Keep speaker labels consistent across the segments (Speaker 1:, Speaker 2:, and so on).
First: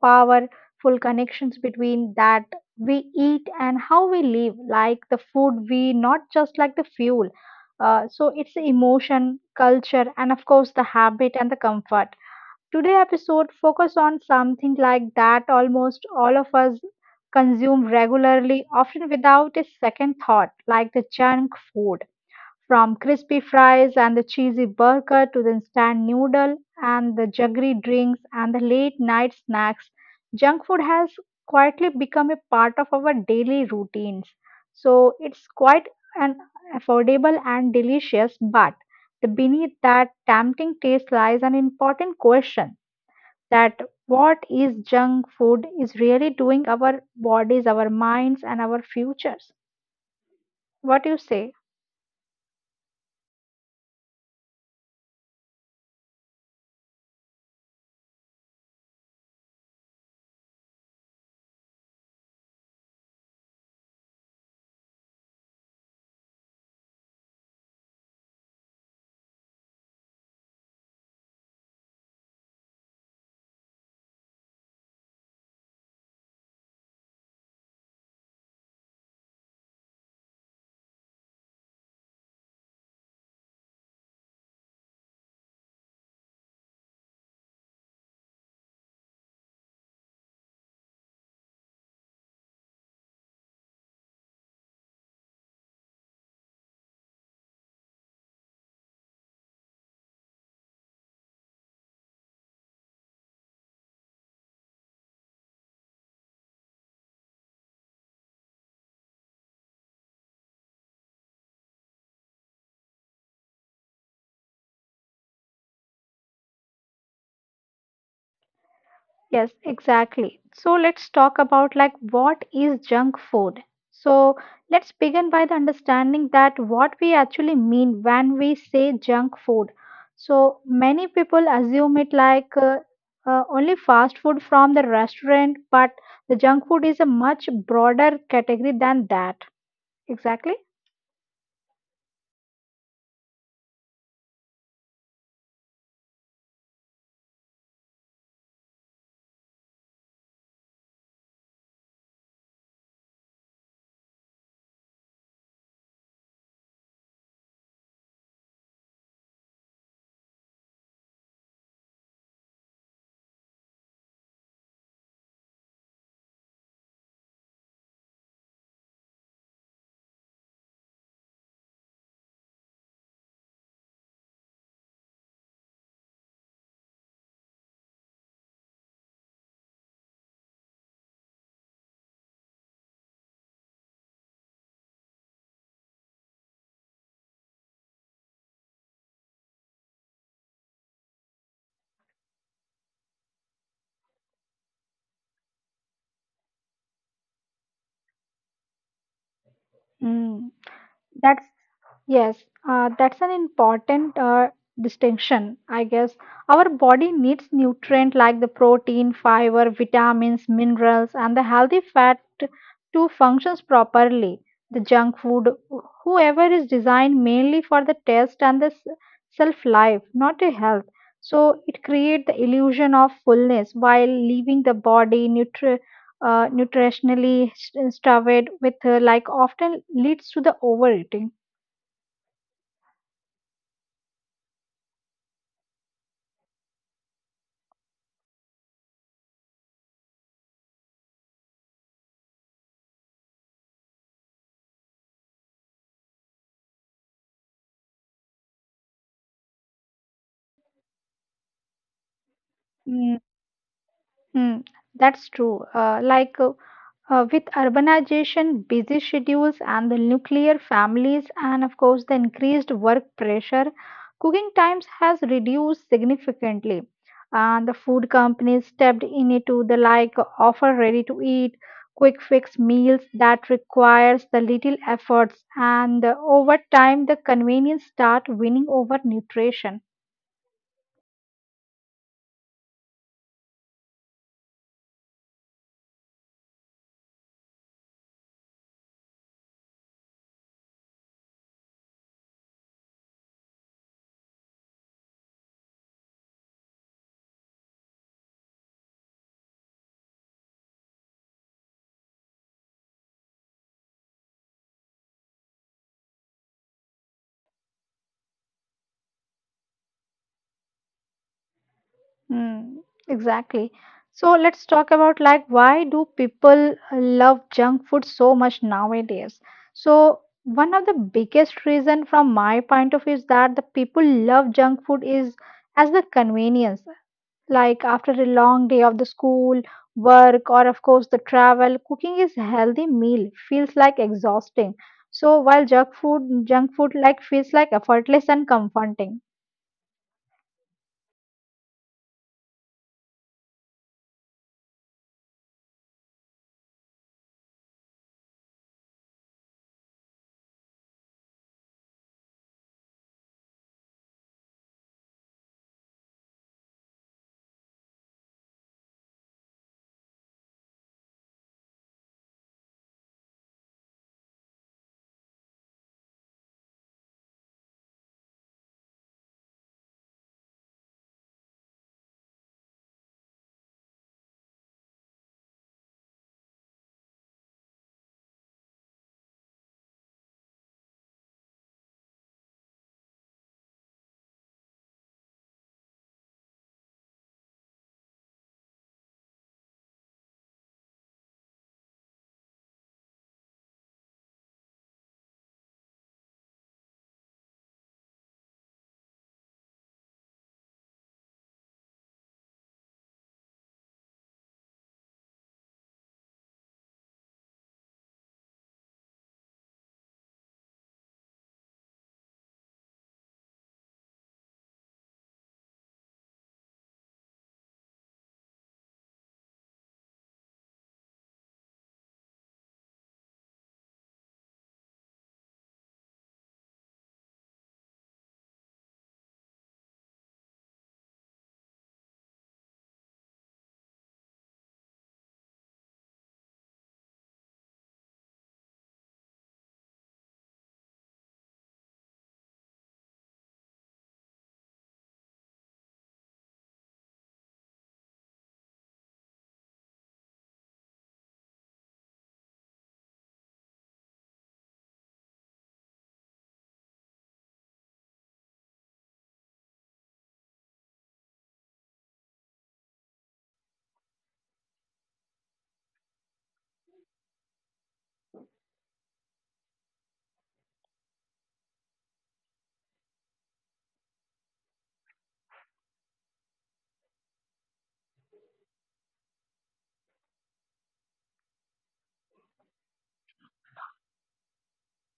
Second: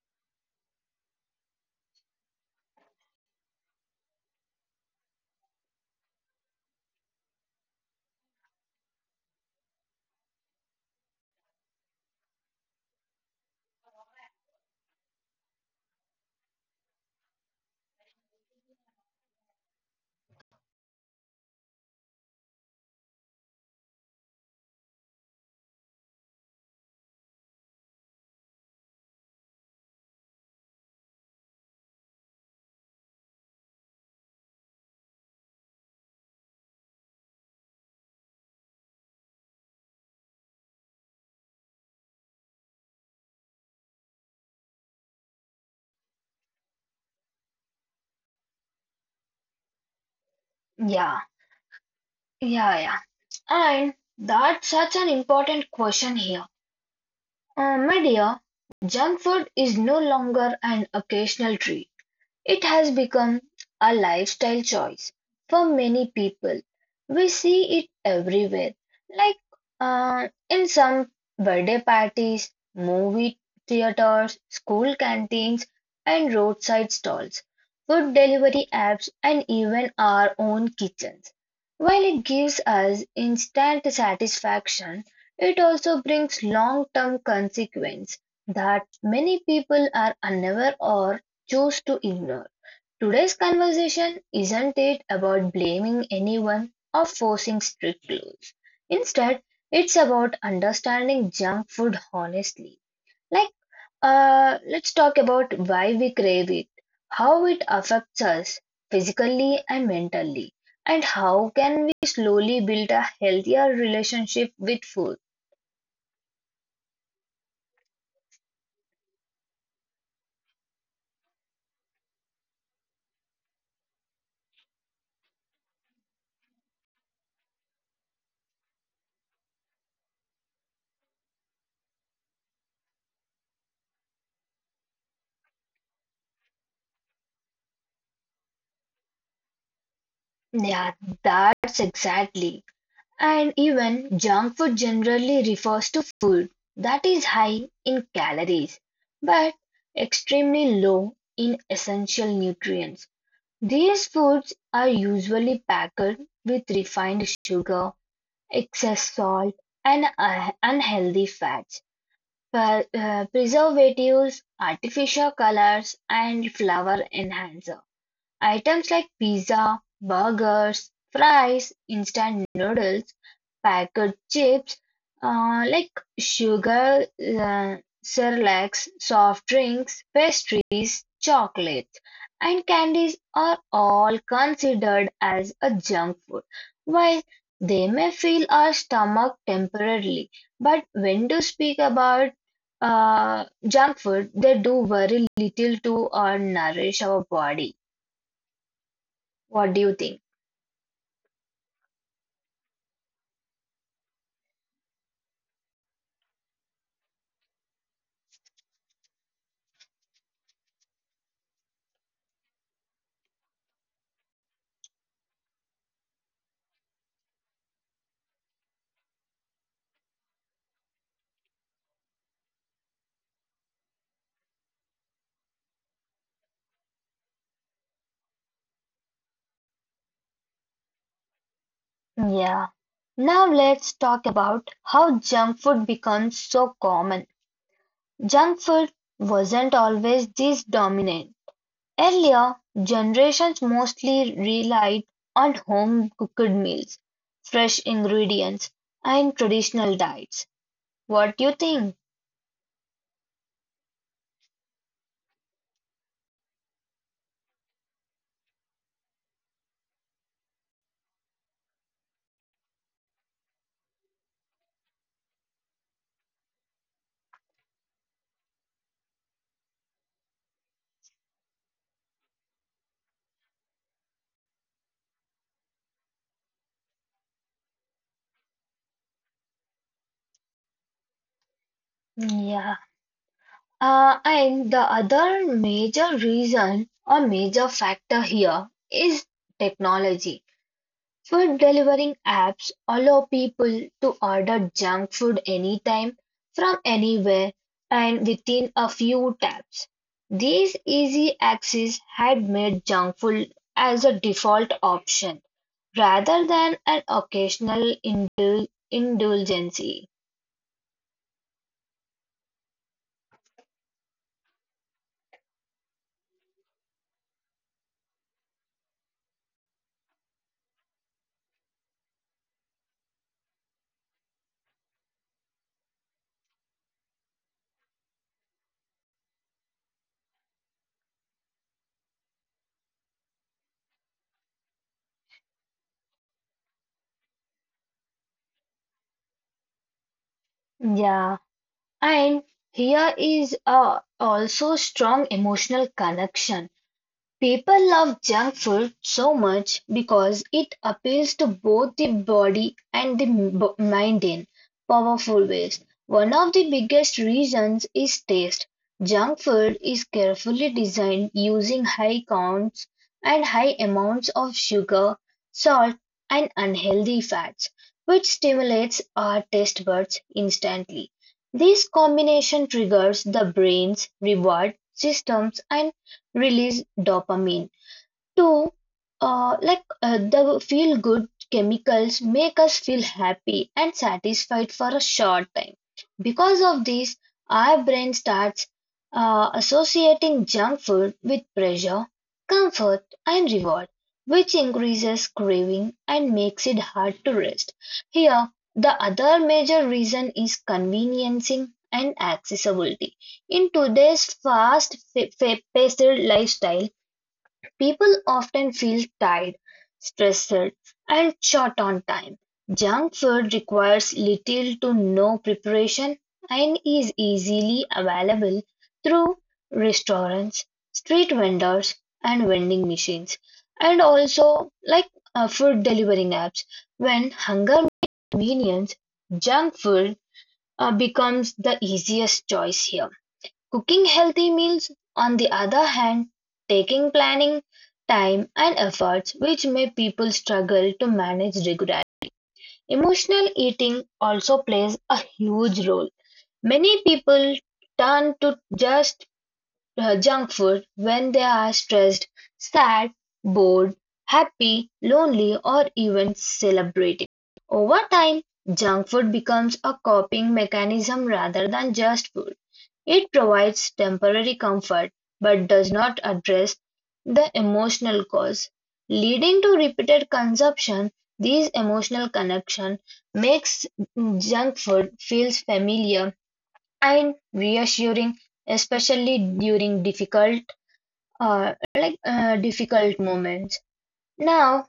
Speaker 1: powerful connections between that we eat and how we live, like the food we, not just like the fuel. So, it's the emotion, culture, and of course, the habit and the comfort. Today episode focus on something like that almost all of us consume regularly, often without a second thought, like the junk food from crispy fries and the cheesy burger to the instant noodle and the jaggery drinks and the late night snacks, junk food has quietly become a part of our daily routines. So it's quite an affordable and delicious, but the beneath that tempting taste lies an important question that what is junk food is really doing our bodies, our minds and our futures. What do you
Speaker 2: Yeah,
Speaker 1: say?
Speaker 2: yeah. And that's such an important question here. My dear, junk food is no longer an occasional treat. It has become a lifestyle choice for many people. We see it everywhere, like in some birthday parties, movie theaters, school canteens, and roadside stalls, food delivery apps, and even our own kitchens. While it gives us instant satisfaction, it also brings long term consequences that many people are unaware or chose to ignore. Today's conversation isn't it about blaming anyone or forcing strict rules. Instead, it's about understanding junk food honestly. Like, let's talk about why we crave it, how it affects us physically and mentally, and how can we slowly build a healthier relationship with food.
Speaker 1: Yes, exactly. So let's talk about like what is junk food. So let's begin by the understanding that what we actually mean when we say junk food. So many people assume it like only fast food from the restaurant, but the junk food is a much broader category than that. Exactly.
Speaker 2: Yeah, that's exactly. And even junk food generally refers to food that is high in calories but extremely low in essential nutrients. These foods are usually packed with refined sugar, excess salt, and unhealthy fats, preservatives, artificial colors, and flavor enhancer. Items like pizza, burgers, fries, instant noodles, packet chips uh, like sugar, uh, cerelacs, soft drinks, pastries, chocolates, and candies are all considered as a junk food. While they may fill our stomach temporarily, but when to speak about junk food, they do very little to nourish our body. What do you think?
Speaker 1: Mm. That's Yes, that's an important distinction, I guess. Our body needs nutrient like the protein, fiber, vitamins, minerals, and the healthy fat to functions properly. The junk food, whoever is designed mainly for the taste and the self life, not a health. So it creates the illusion of fullness while leaving the body nutritionally starved with like often leads to the overeating.
Speaker 2: Yeah. Now let's talk about how junk food becomes so common. Junk food wasn't always this dominant. Earlier, generations mostly relied on home cooked meals, fresh ingredients, and traditional diets. What do you think?
Speaker 1: Hmm. Mm, that's true. With urbanization, busy schedules, and the nuclear families, and of course, the increased work pressure, cooking times has reduced significantly. And the food companies stepped in it to the like offer ready to eat, quick fix meals that requires the little efforts. And over time, the convenience start winning over nutrition.
Speaker 2: Yeah. And the other major reason or major factor here is technology. Food delivering apps allow people to order junk food anytime, from anywhere, and within a few taps. This easy access had made junk food as a default option rather than an occasional indulgence.
Speaker 1: Mm, exactly. So let's talk about like why do people love junk food so much nowadays? So one of the biggest reason from my point of view is that the people love junk food is as the convenience. Like after a long day of the school, work, or of course the travel, cooking is healthy meal feels like exhausting. So while junk food like feels like effortless and comforting.
Speaker 2: Yeah, and here is also strong emotional connection. People love junk food so much because it appeals to both the body and the mind in powerful ways. One of the biggest reasons is taste. Junk food is carefully designed using high counts and high amounts of sugar, salt, and unhealthy fats, which stimulates our taste buds instantly. This combination triggers the brain's reward systems and release dopamine to the feel good chemicals make us feel happy and satisfied for a short time. Because of this, our brain starts associating junk food with pleasure, comfort, and reward, which increases craving and makes it hard to rest here. The other major reason is conveniencing and accessibility in today's fast paced lifestyle. People often feel tired, stressed, and short on time. Junk food requires little to no preparation and is easily available through restaurants, street vendors, and vending machines, and also food delivering apps. When hunger meets convenience, junk food becomes the easiest choice here. Cooking healthy meals, on the other hand, taking planning, time, and efforts, which may people struggle to manage regularly. Emotional eating also plays a huge role. Many people turn to just junk food when they are stressed, sad, bored, happy, lonely, or even celebrating. Over time, junk food becomes a coping mechanism rather than just food. It provides temporary comfort but does not address the emotional cause, leading to repeated consumption. This emotional connection makes junk food feels familiar and reassuring, especially during difficult moments. Now,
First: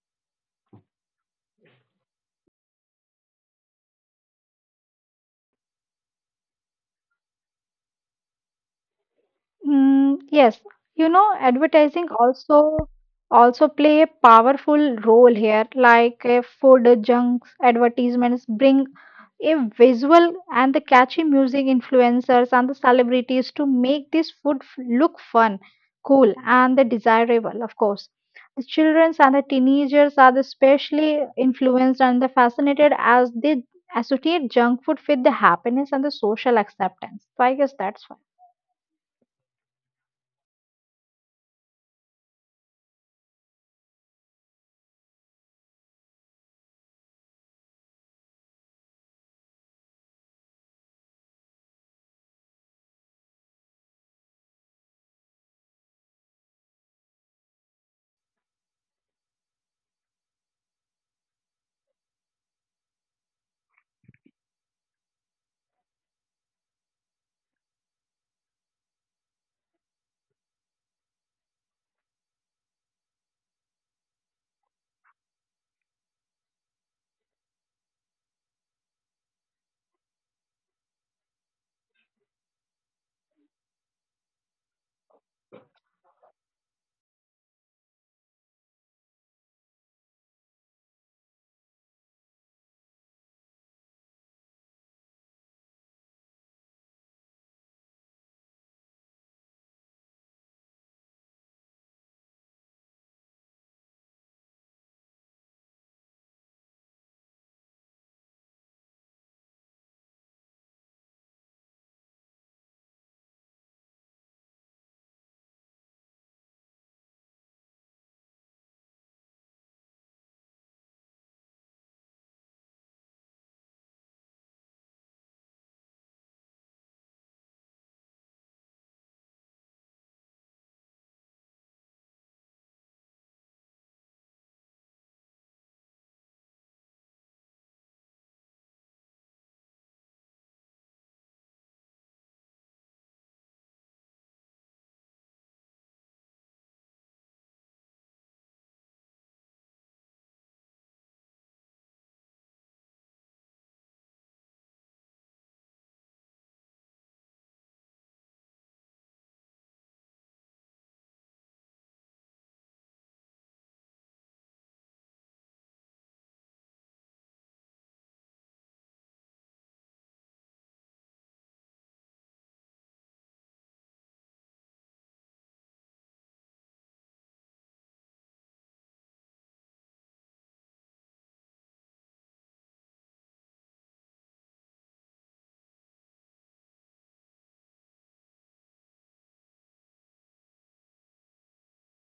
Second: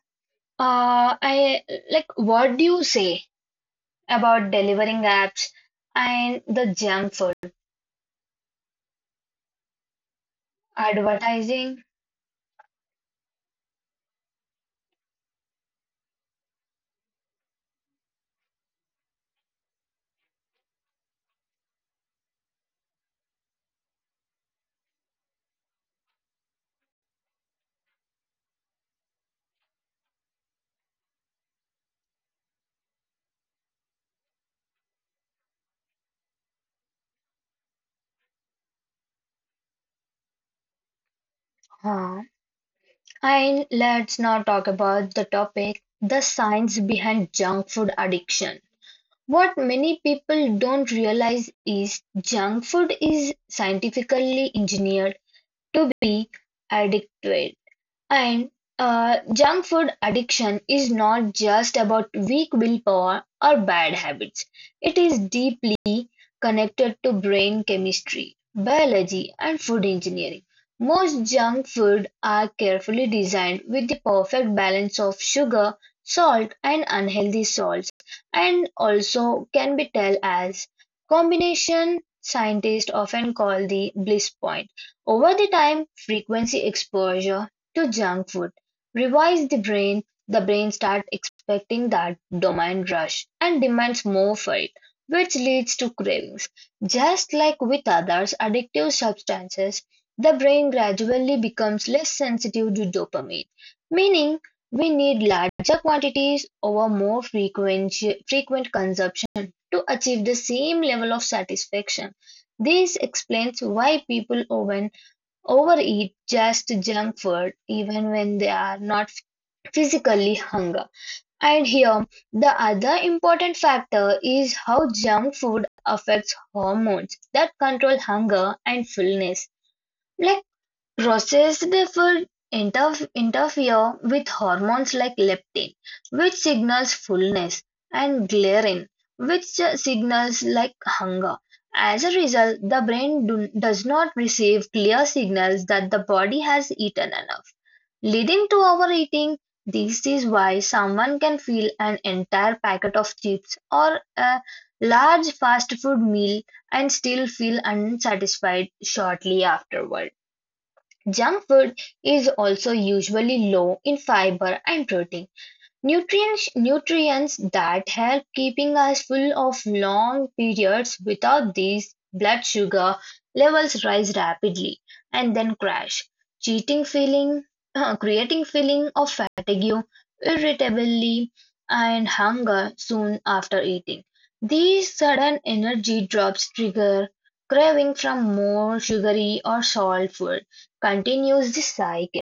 Speaker 2: I like what do you say about delivering apps and the junk food
Speaker 1: Mm, yes, you know,
Speaker 2: advertising?
Speaker 1: advertising also play a powerful role here. Like food junks advertisements bring a visual and the catchy music influencers and the celebrities to make this food look fun, cool, and the desirable, of course. The childrens and the teenagers are especially influenced and the fascinated as they associate junk food with the happiness and the social acceptance. So I guess that's why.
Speaker 2: Huh. And let's not talk about the topic, the science behind junk food addiction. What many people don't realize is junk food is scientifically engineered to be addictive. And Junk food addiction is not just about weak willpower or bad habits, it is deeply connected to brain chemistry, biology, and food engineering. Most junk food are carefully designed with the perfect balance of sugar, salt, and unhealthy salts, and also can be tell as combination scientists often call the bliss point. Over the time, frequency exposure to junk food revise the brain. The brain starts expecting that dopamine rush and demands more for it, which leads to cravings. Just like with other addictive substances, the brain gradually becomes less sensitive to dopamine, meaning we need larger quantities over frequent consumption to achieve the same level of satisfaction. This explains why people often overeat just junk food even when they are not physically hungry. And here, the other important factor is how junk food affects hormones that control hunger and fullness. Like processed food interfere with hormones like leptin, which signals fullness, and ghrelin, which signals like hunger. As a result, the brain does not receive clear signals that the body has eaten enough, leading to overeating. This is why someone can feel an entire packet of chips or a large fast food meal and still feel unsatisfied shortly afterward. Junk food is also usually low in fiber and protein. Nutrients that help keeping us full of long periods, without these blood sugar levels rise rapidly and then crash, cheating feeling, creating feeling of fatigue, irritability, and hunger soon after eating. These sudden energy drops trigger craving from more sugary or salt food, continues the cycle.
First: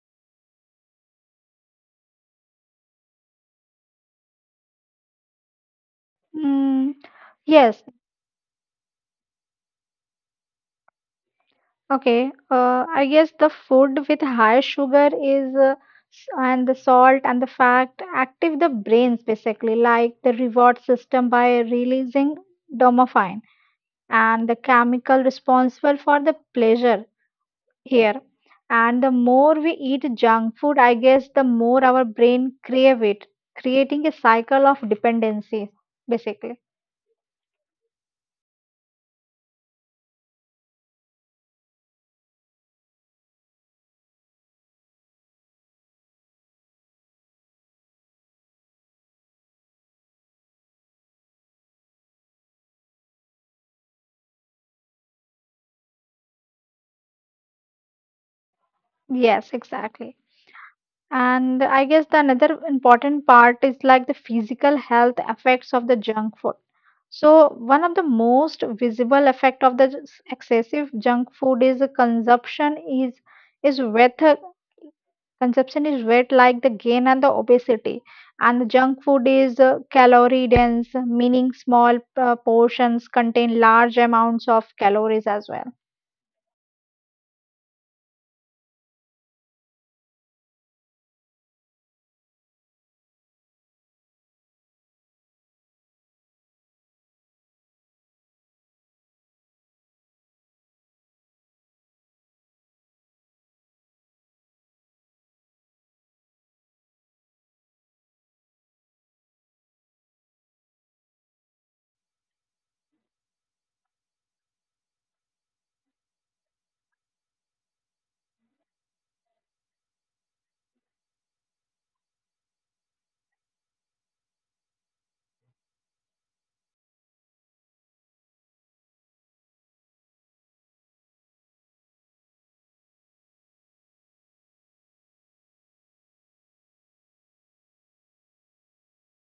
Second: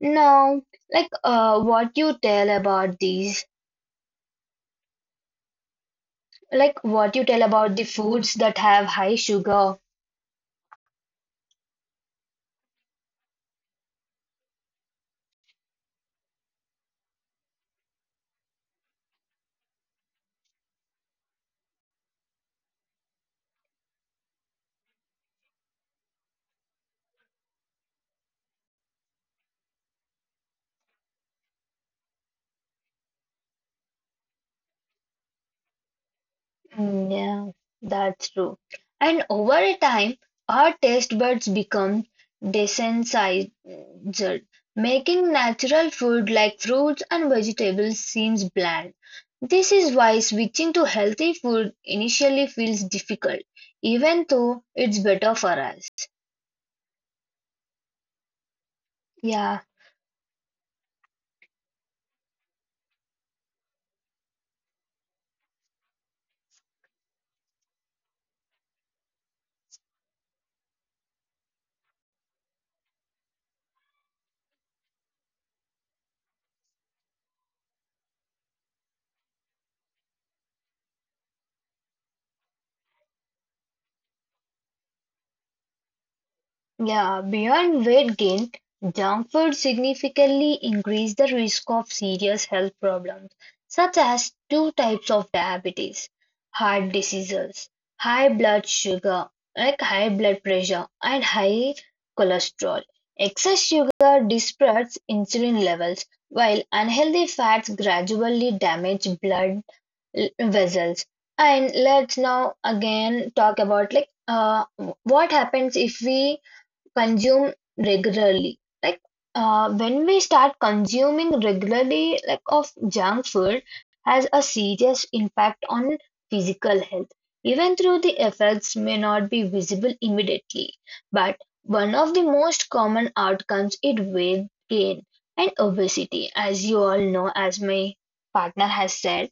Speaker 2: No, like what you tell about these, Like
Speaker 1: Mm,
Speaker 2: what you tell about
Speaker 1: yes,
Speaker 2: the foods that have high sugar.
Speaker 1: okay. I guess the food with high sugar is and the salt and the fat active the brains basically, like the reward system by releasing dopamine and the chemical responsible for the pleasure here. And the more we eat junk food, I guess the more our brain crave it, creating a cycle of dependency basically.
Speaker 2: Mm, yeah, that's true. And over a time, our taste buds become desensitized, making natural food like fruits and vegetables seems bland. This is why switching to healthy food initially feels difficult, even though it's better for us.
Speaker 1: Yes,
Speaker 2: Yeah.
Speaker 1: exactly. And I guess the another important part is like the physical health effects of the junk food. So one of the most visible effect of the excessive junk food is the consumption is is weight uh, consumption is weight like the gain and the obesity and the junk food is calorie dense meaning small portions contain large amounts of calories as well.
Speaker 2: Yeah, beyond weight gain, junk food significantly increase the risk of serious health problems such as two types of diabetes, heart diseases, high blood sugar, like high blood pressure and high cholesterol. Excess sugar disparates insulin levels, while unhealthy fats gradually damage vessels. And let's now again talk about what happens if we consume regularly. When we start consuming regularly, like of junk food, has a serious impact on physical health. Even though the effects may not be visible immediately, but one of the most common outcomes is weight gain and obesity, as you all know, as my partner has said.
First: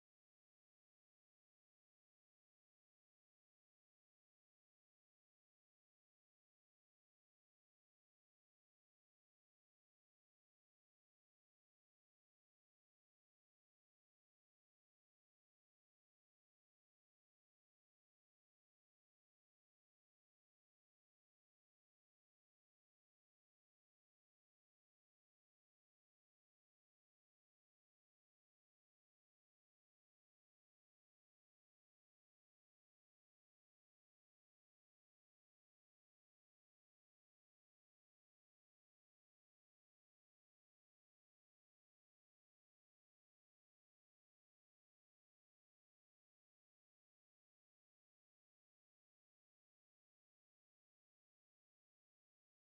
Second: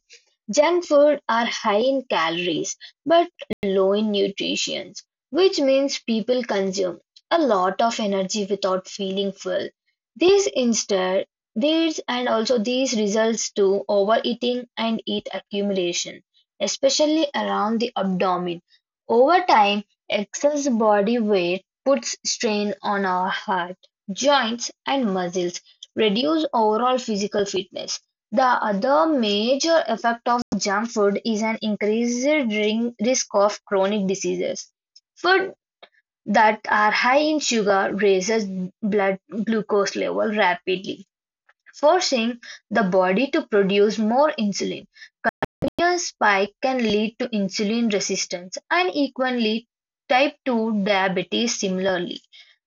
Speaker 2: Junk food are high in calories but low in nutrition, which means people consume a lot of energy without feeling full. This instead these and also these results to overeating and heat accumulation, especially around the abdomen. Over time, excess body weight puts strain on our heart, joints, and muscles, reduce overall physical fitness. The other major effect of junk food is an increased risk of chronic diseases. Food that are high in sugar raises blood glucose level rapidly, forcing the body to produce more insulin. Insulin spike can lead to insulin resistance and equally type 2 diabetes similarly.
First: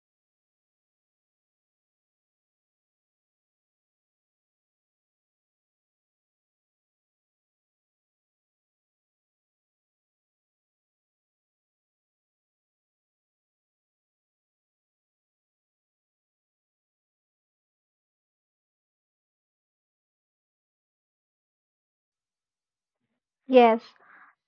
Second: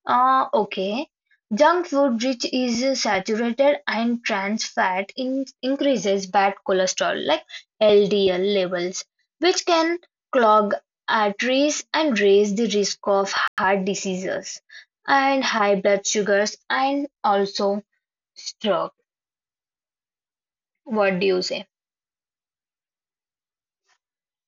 Speaker 2: Ah, okay. Junk food rich is saturated and trans fat in increases bad cholesterol like LDL levels, which can clog arteries and raise the risk of heart diseases and high blood sugars and also stroke. What do you say?
Speaker 1: Yes.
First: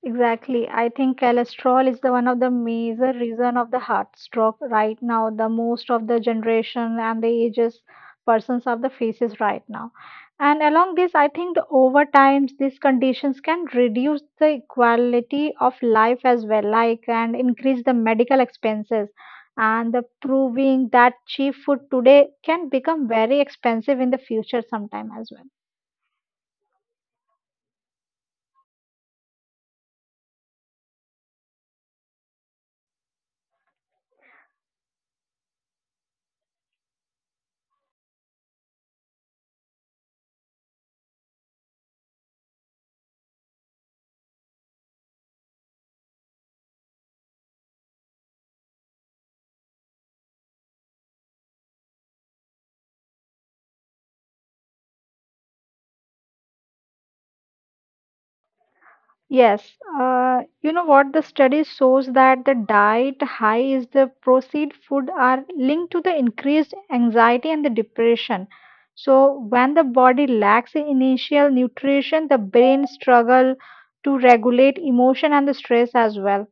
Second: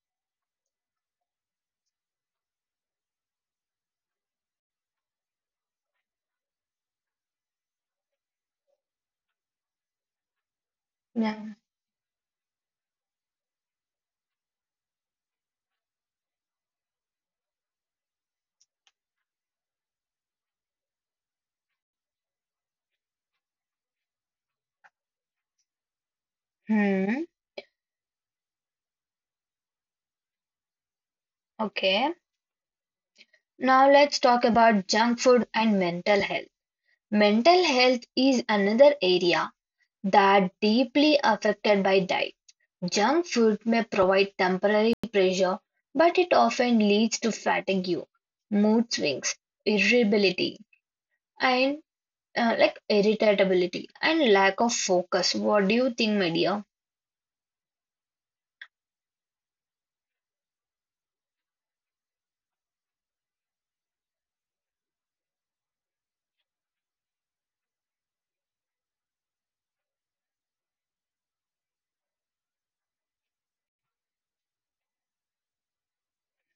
Speaker 1: Exactly. I think cholesterol is the one of the major reason of the heart stroke right now. The most of the generation and the ages persons of the faces right now. And along this, I
Speaker 2: Yeah.
Speaker 1: think the over times these conditions can reduce the quality of life as well, like and increase the medical expenses. And the proving that cheap food today can become very expensive in the future sometime as well.
Speaker 2: Hmm. Okay. Now let's talk about junk food and mental health. Mental health is another area that deeply affected by diet. Junk food may provide temporary pleasure, but it often leads to fatigue, mood swings, irritability, and irritability and lack of focus. What do you think, my dear?
Speaker 1: Yes, you know what? The study shows that the diet high is the processed food are linked to the increased anxiety and the depression. So when the body lacks the initial nutrition, the brain struggle to regulate emotion and the stress as well.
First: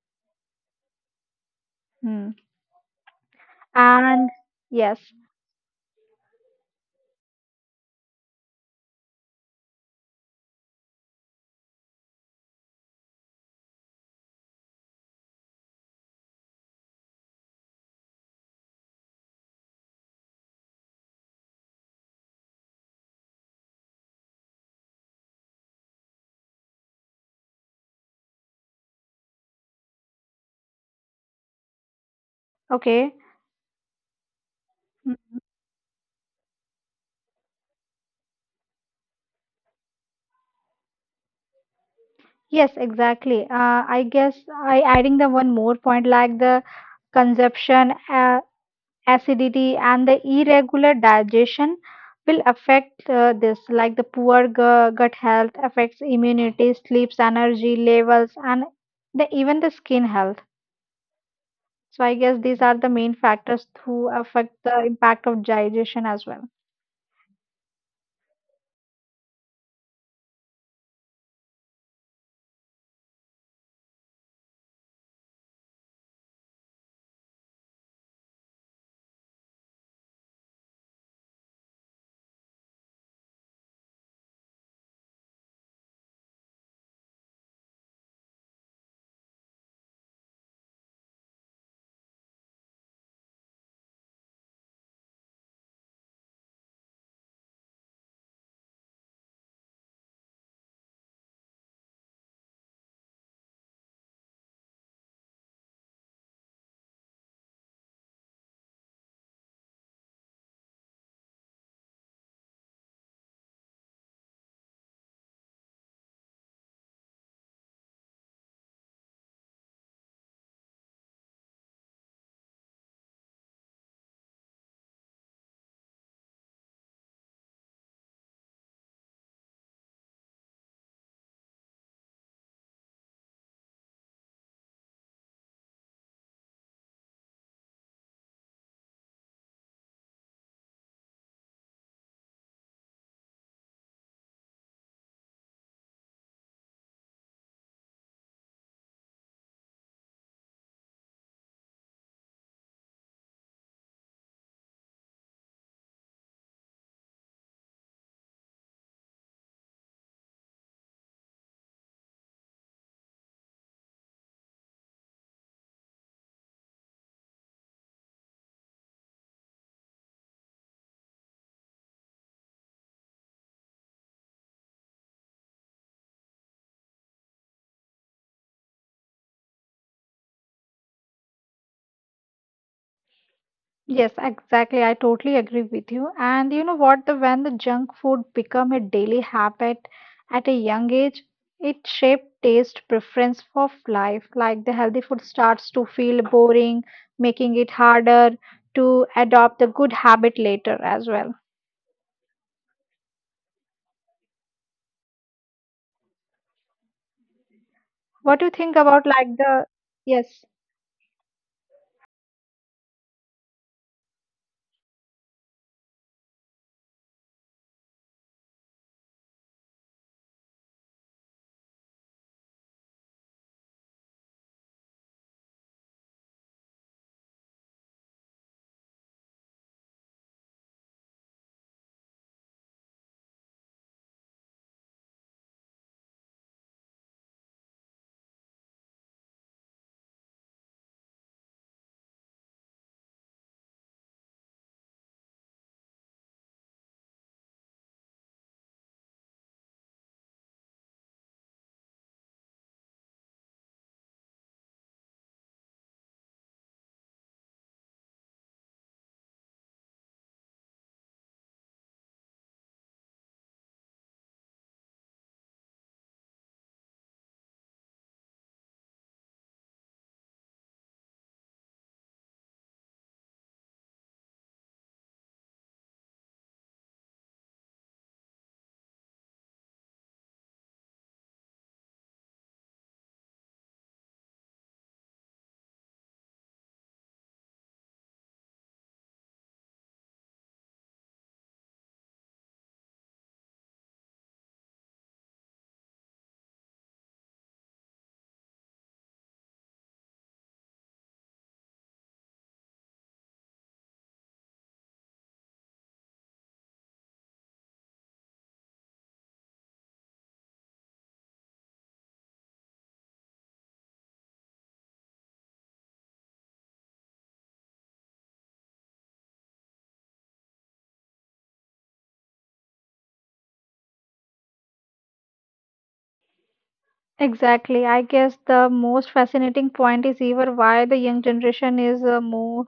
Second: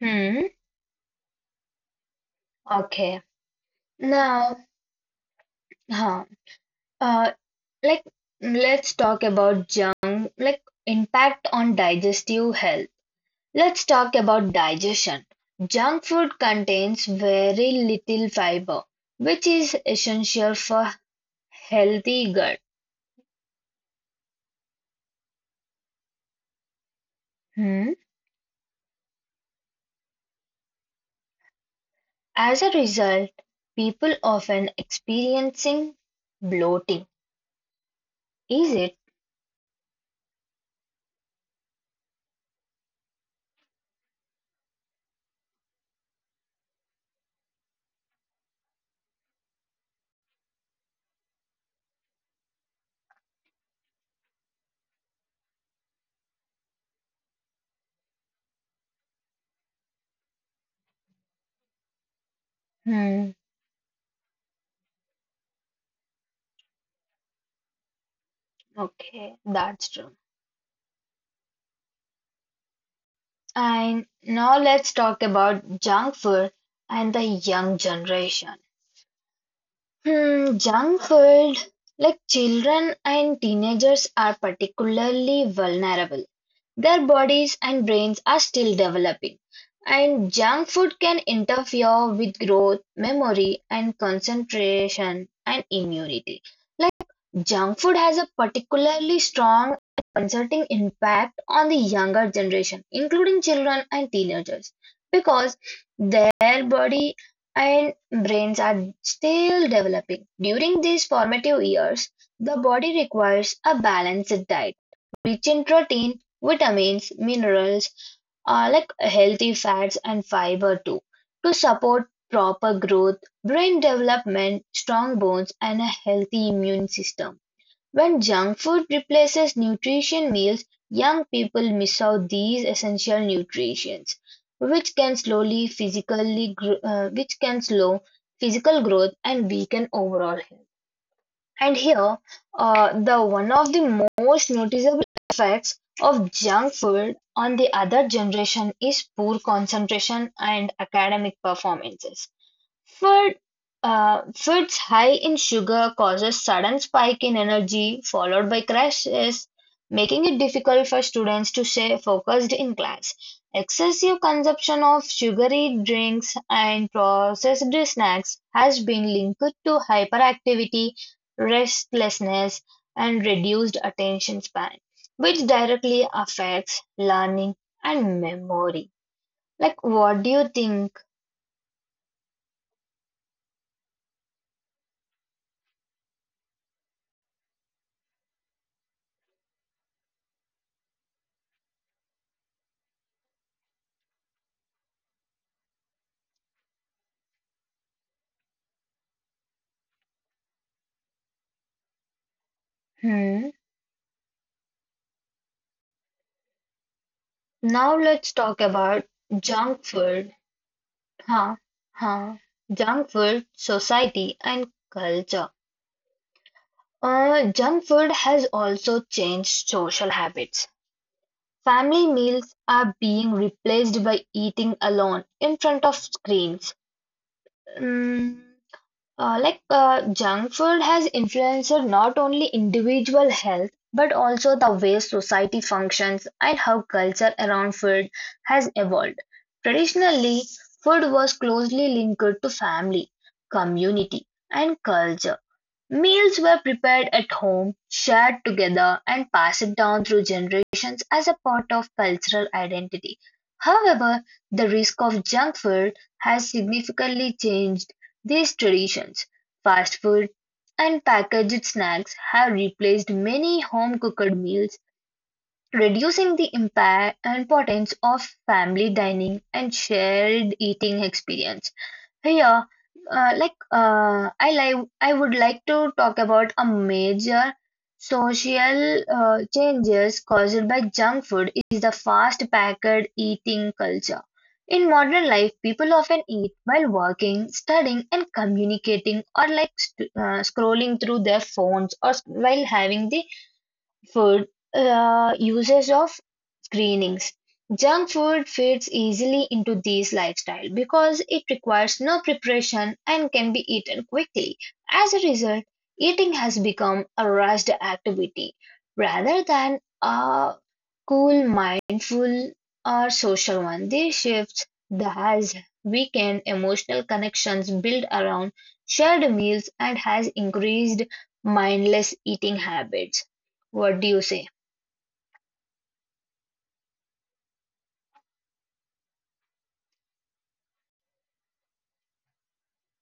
Speaker 2: Hmm.
Speaker 1: Hmm.
Speaker 2: Okay.
Speaker 1: And
Speaker 2: Now,
Speaker 1: yes,
Speaker 2: huh. Uh, like Let's talk about junk like impact on digestive health. Let's talk about digestion. Junk food contains very little fiber, which is essential for healthy gut. Hmm? As a result,
Speaker 1: okay.
Speaker 2: people often
Speaker 1: Mm,
Speaker 2: experiencing bloating. Is it?
Speaker 1: yes, exactly. I guess I adding the one more point like the consumption acidity and the irregular digestion will affect this like the poor gut health affects immunity sleeps energy levels and the, even the skin health. So I
Speaker 2: Hmm.
Speaker 1: guess these are the main factors to affect the impact of digestion as well.
Speaker 2: Okay, that's true. And now let's talk about junk food and the young generation. Hmm, junk food, like children and teenagers, are particularly vulnerable. Their bodies and brains are still developing, and junk food can interfere with growth, memory, and concentration and immunity. Like junk food has a particularly strong and concerning impact on the younger generation, including children and teenagers, because their body and brains are still developing. During these formative years, the body requires a balanced diet rich in protein, vitamins, minerals, healthy fats and fiber too, to support proper growth, brain development, strong bones, and a healthy immune system. When junk food replaces nutrition meals, young people miss out these essential nutrients, which can which can slow physical growth and weaken overall health. And here, the one of the most noticeable effects of junk food on the other generation is poor concentration and academic performances. Food, Foods high in sugar causes sudden spike in energy followed by crashes, making it difficult for students to stay focused in class. Excessive consumption of sugary drinks and processed snacks has been linked to hyperactivity, restlessness, and reduced attention span, which directly affects learning and memory. Like, what do you think?
Speaker 1: Yes, exactly. I totally agree with you. And you know what? The when the junk food become a daily habit at a young age, it shaped taste preference for life. Like the healthy food starts to feel boring, making it harder to adopt the good habit later as well.
Speaker 2: Hmm. Now let's talk
Speaker 1: What do you
Speaker 2: about
Speaker 1: think about like
Speaker 2: junk
Speaker 1: the
Speaker 2: food,
Speaker 1: yes,
Speaker 2: huh? Huh? Junk food, society, and culture. Junk food has also changed social habits. Family meals are being replaced by eating alone in front of screens. Mm, Junk food has influenced not only individual health but also the way society functions and how culture around food has evolved. Traditionally, food was closely linked to family, community, and culture. Meals were prepared at home, shared together, and passed down through generations as a part of cultural identity. However, the risk of junk food has significantly changed these traditions. Fast food and packaged snacks have replaced many home cooked meals, reducing the impact importance of family dining and shared eating experience. Hey, like I like I would like to talk about a major social changes caused by junk food is the fast packed eating culture. In modern life, people often eat while working, studying, and communicating, or like scrolling through their phones, or while having the food uses of screenings. Junk food fits easily into this lifestyle because it requires no preparation and can be eaten quickly. As a result, eating has become a rushed activity rather than a cool, mindful, or social one. This shifts has weakened emotional connections built around shared meals and has increased mindless eating habits. What do you say?
Speaker 1: exactly. I guess the most fascinating point is even why the young generation is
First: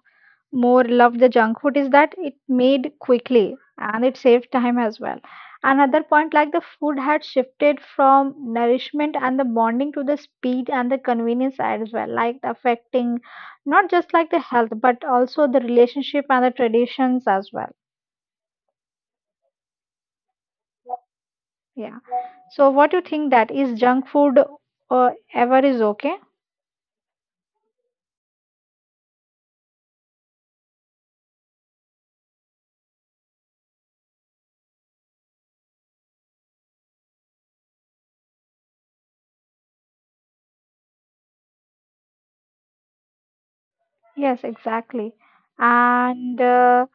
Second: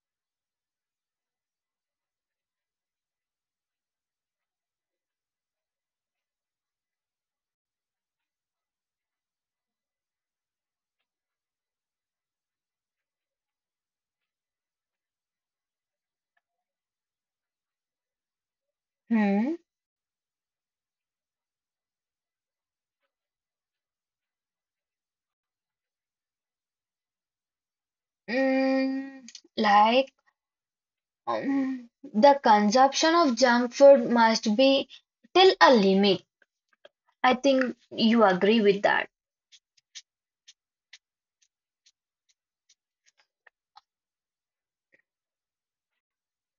Speaker 1: more loved the junk food is that it made quickly and it saved time as well. Another point, like the food had shifted from nourishment and the bonding to the speed and the convenience as well, like affecting not just like the health but also the relationship and the traditions as well.
Speaker 2: Hmm.
Speaker 1: Yeah. So, what do you think that is junk food ever is okay?
Speaker 2: Mm, like um, the consumption of junk food must be till a limit. I think you agree with that.
Speaker 1: Yes, exactly. And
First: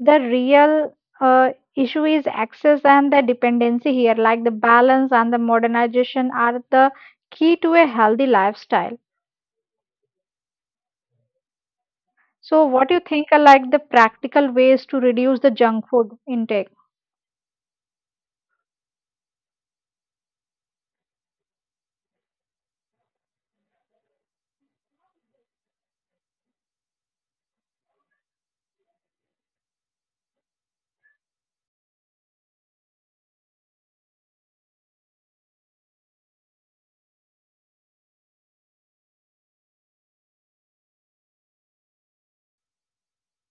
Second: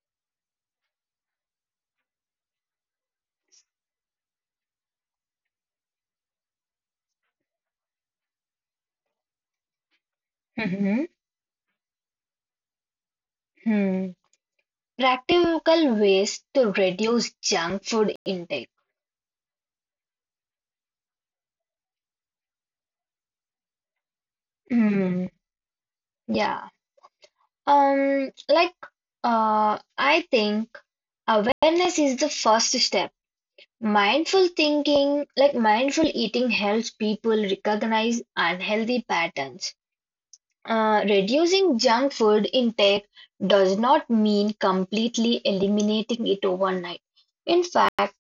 Speaker 1: the real issue is access and the dependency here, like the balance and the modernization are the key to a healthy lifestyle.
Speaker 2: Hmm. Hmm. Practical ways to
Speaker 1: So, what
Speaker 2: reduce
Speaker 1: do you
Speaker 2: junk
Speaker 1: think are
Speaker 2: food
Speaker 1: like
Speaker 2: intake.
Speaker 1: the practical ways to reduce the junk food intake?
Speaker 2: Hmm. Yeah. Um, like I think awareness is the first step. Mindful thinking, like mindful eating, helps people recognize unhealthy patterns. Reducing junk food intake does not mean completely eliminating it overnight. In fact,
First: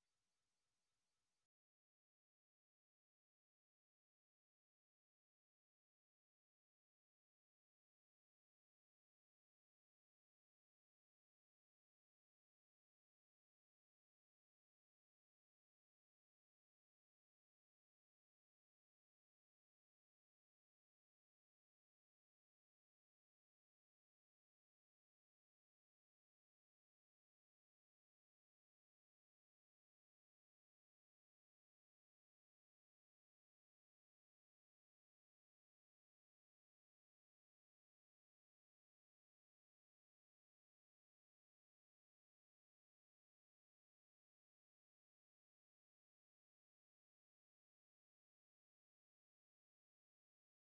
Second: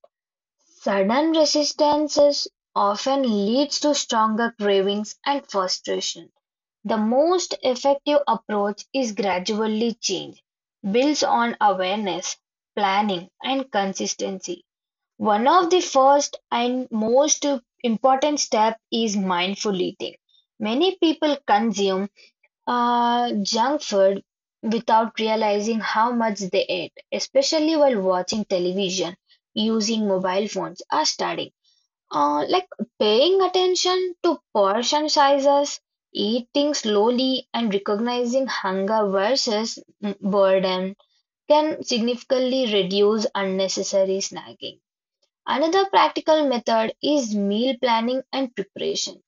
Speaker 2: sudden resistances often leads to stronger cravings and frustration. The most effective approach is gradually change, builds on awareness, planning, and consistency. One of the first and most important step is mindful eating. Many people consume junk food without realizing how much they ate, especially while watching television, using mobile phones, are studying. Uh, like Paying attention to portion sizes, eating slowly, and recognizing hunger versus burden can significantly reduce unnecessary snacking. Another practical method is meal planning and preparation.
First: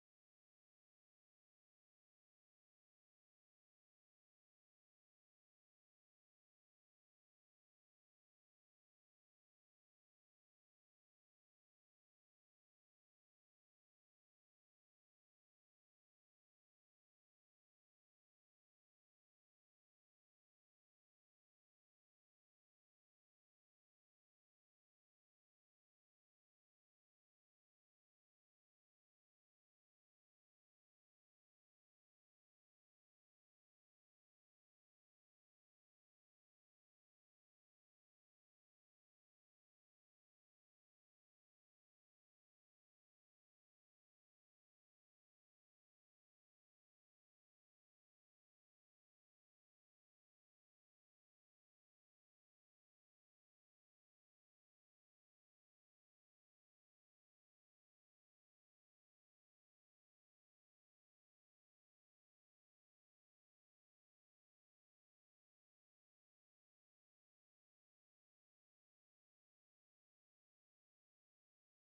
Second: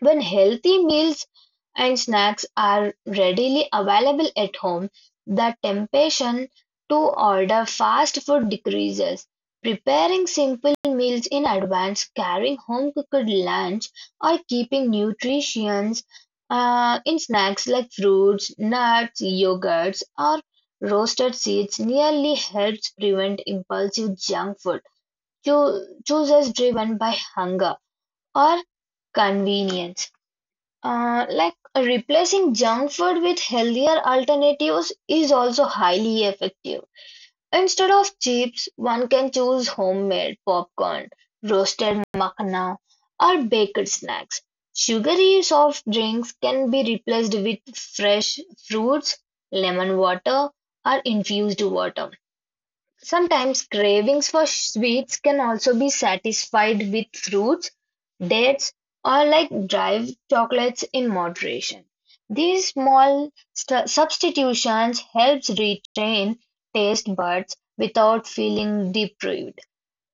Speaker 2: When healthy meals and snacks are readily available at home, the temptation to order fast food decreases. Preparing simple meals in advance, carrying home cooked lunch, or keeping nutrients in snacks like fruits, nuts, yogurts, or roasted seeds nearly helps prevent impulsive junk food choices driven by hunger or convenience. Replacing junk food with healthier alternatives is also highly effective. Instead of chips, one can choose homemade popcorn, roasted makhana, or baked snacks. Sugary soft drinks can be replaced with fresh fruits, lemon water, or infused water. Sometimes cravings for sweets can also be satisfied with fruits, dates, or like dried chocolates in moderation. These small substitutions helps retain taste buds without feeling deprived.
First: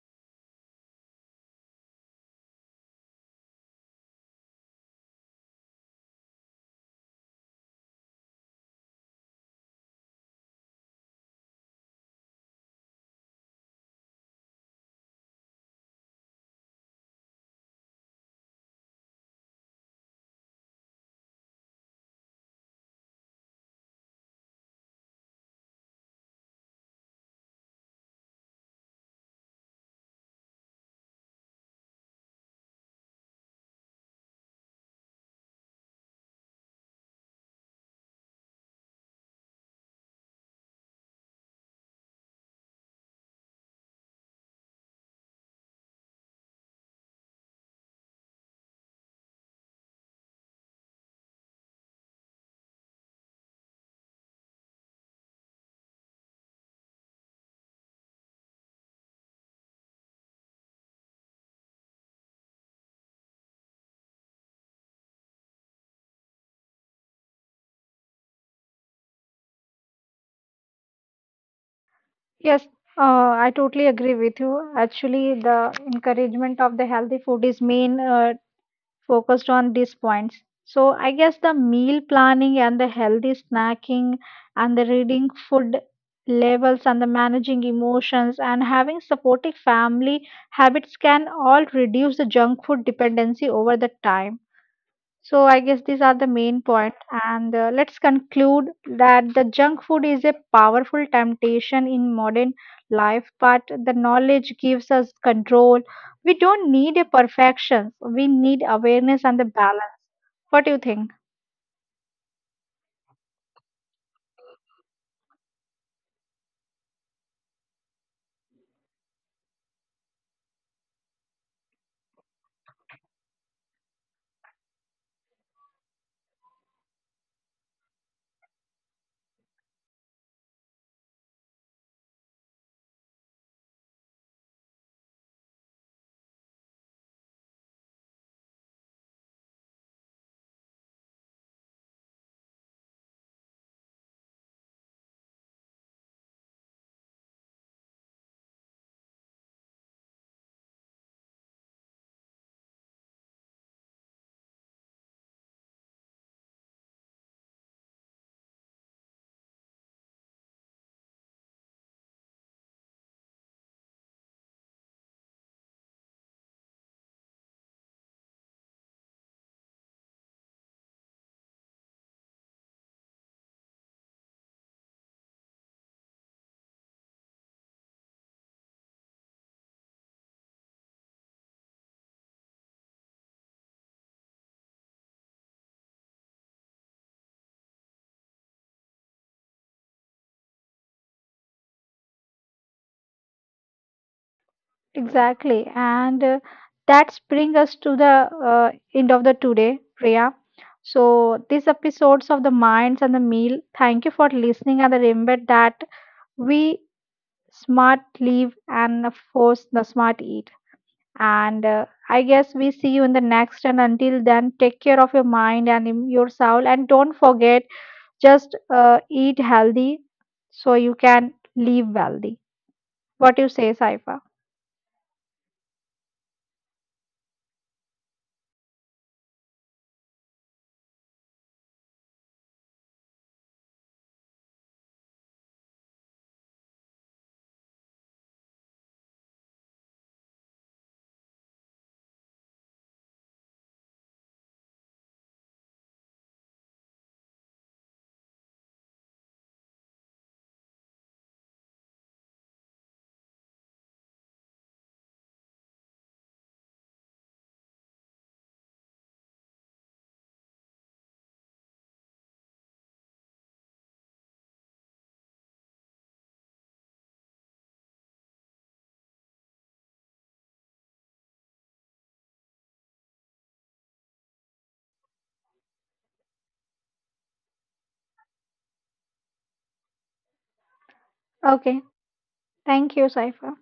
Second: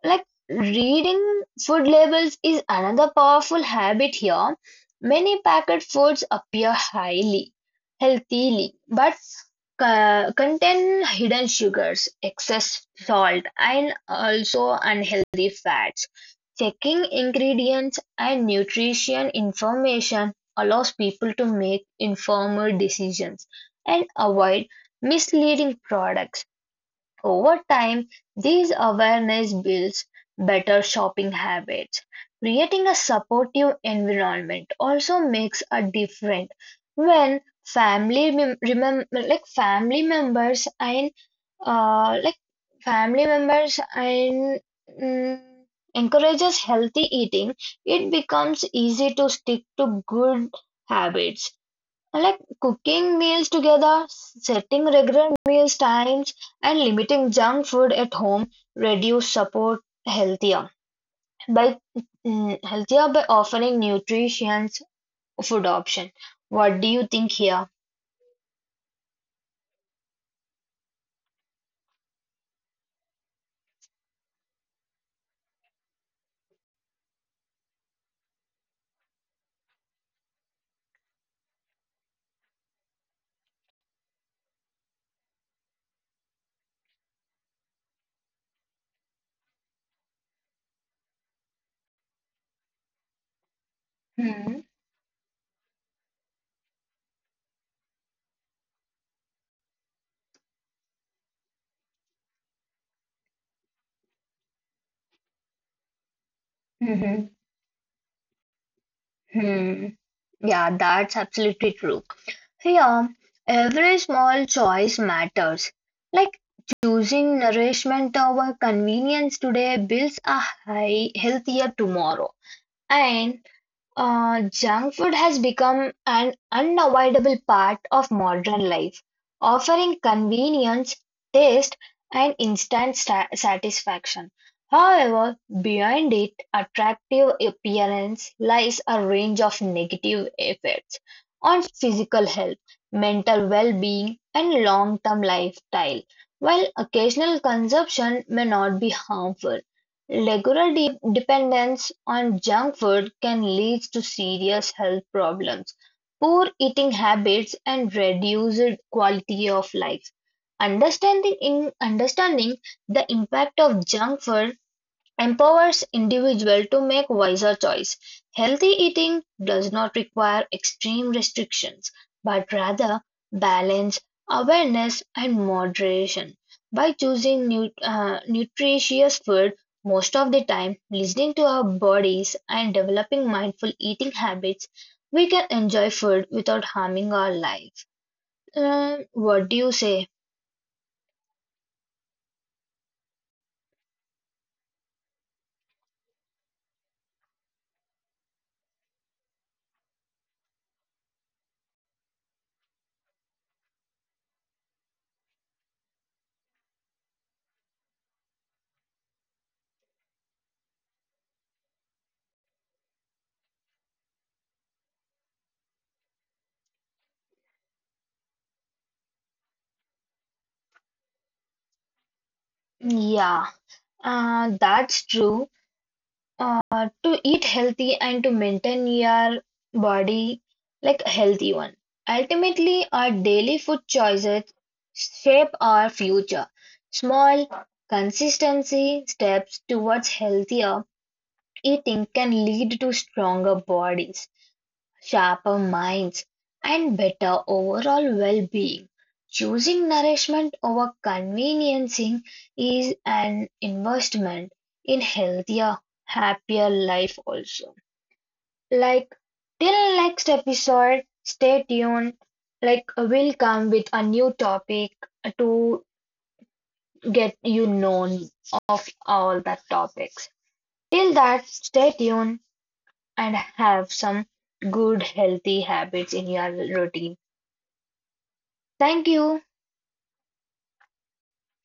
Speaker 2: Like reading food labels is another powerful habit here. Many packet foods appear highly healthily, but contain hidden sugars, excess salt, and also unhealthy fats. Checking ingredients and nutrition information allows people to make informed decisions and avoid misleading products. Over time, this awareness builds better shopping habits. Creating a supportive environment also makes a difference when family members and uh, like family members and mm, encourages healthy eating. It becomes easy to stick to good habits. I like cooking meals together, setting regular meals times, and limiting junk food at home reduce support healthier by healthier by offering nutritious food option. What do you think here?
Speaker 1: Yes, uh, I totally agree with you. Actually, the encouragement of the healthy food is main focused on these points. So, I guess the meal planning and the healthy snacking and the reading food labels and the managing emotions and having supportive family habits can all reduce the junk food dependency over the time. So I guess these are the
Speaker 2: Hmm.
Speaker 1: main point, and let's conclude that the junk food is a powerful temptation in modern life, but the knowledge gives us control. We don't need a perfection; we need
Speaker 2: Hmm.
Speaker 1: awareness and the balance. What do you think?
Speaker 2: Hmm. Yeah, that's absolutely true. Here, every small choice matters. Like choosing nourishment over convenience today builds a high, healthier tomorrow. And Junk food has become an unavoidable part of modern life, offering convenience, taste, and instant satisfaction. However, behind its attractive appearance lies a range of negative effects on physical health, mental well being, and long term lifestyle. While occasional consumption may not be harmful, regular dependence on junk food can lead to serious health problems, poor eating habits, and reduced quality of life. Understanding in understanding the impact of junk food empowers individual to make wiser choice. Healthy eating does not require extreme restrictions, but rather balance, awareness, and moderation. By choosing nutritious food most of the time, listening to our bodies, and developing mindful eating habits, we can enjoy food without harming our life. What do you say?
Speaker 1: Exactly, and that's bring us to the end of the today, Priya. So these episodes of the minds and the meal. Thank you for listening, and remember that we smart live and of course the smart eat and I guess we see you in the next, and until then take care of your mind and your soul and don't forget just eat healthy so you can live wealthy. What you say, Saifa?
Speaker 2: Yeah, that's true. uh, to eat healthy and to maintain your body like a healthy one. Ultimately, our daily food choices shape our future. Small, consistency steps towards healthier eating can lead to stronger bodies sharper minds, and better overall well being. Choosing nourishment over conveniencing is an investment in healthier, happier life also. Like till next episode, stay tuned. Like we'll come with a new topic to get you known of all the topics. Till that, stay tuned and have some good healthy habits in your routine. Thank you.
Speaker 1: Okay, thank you, Saifa.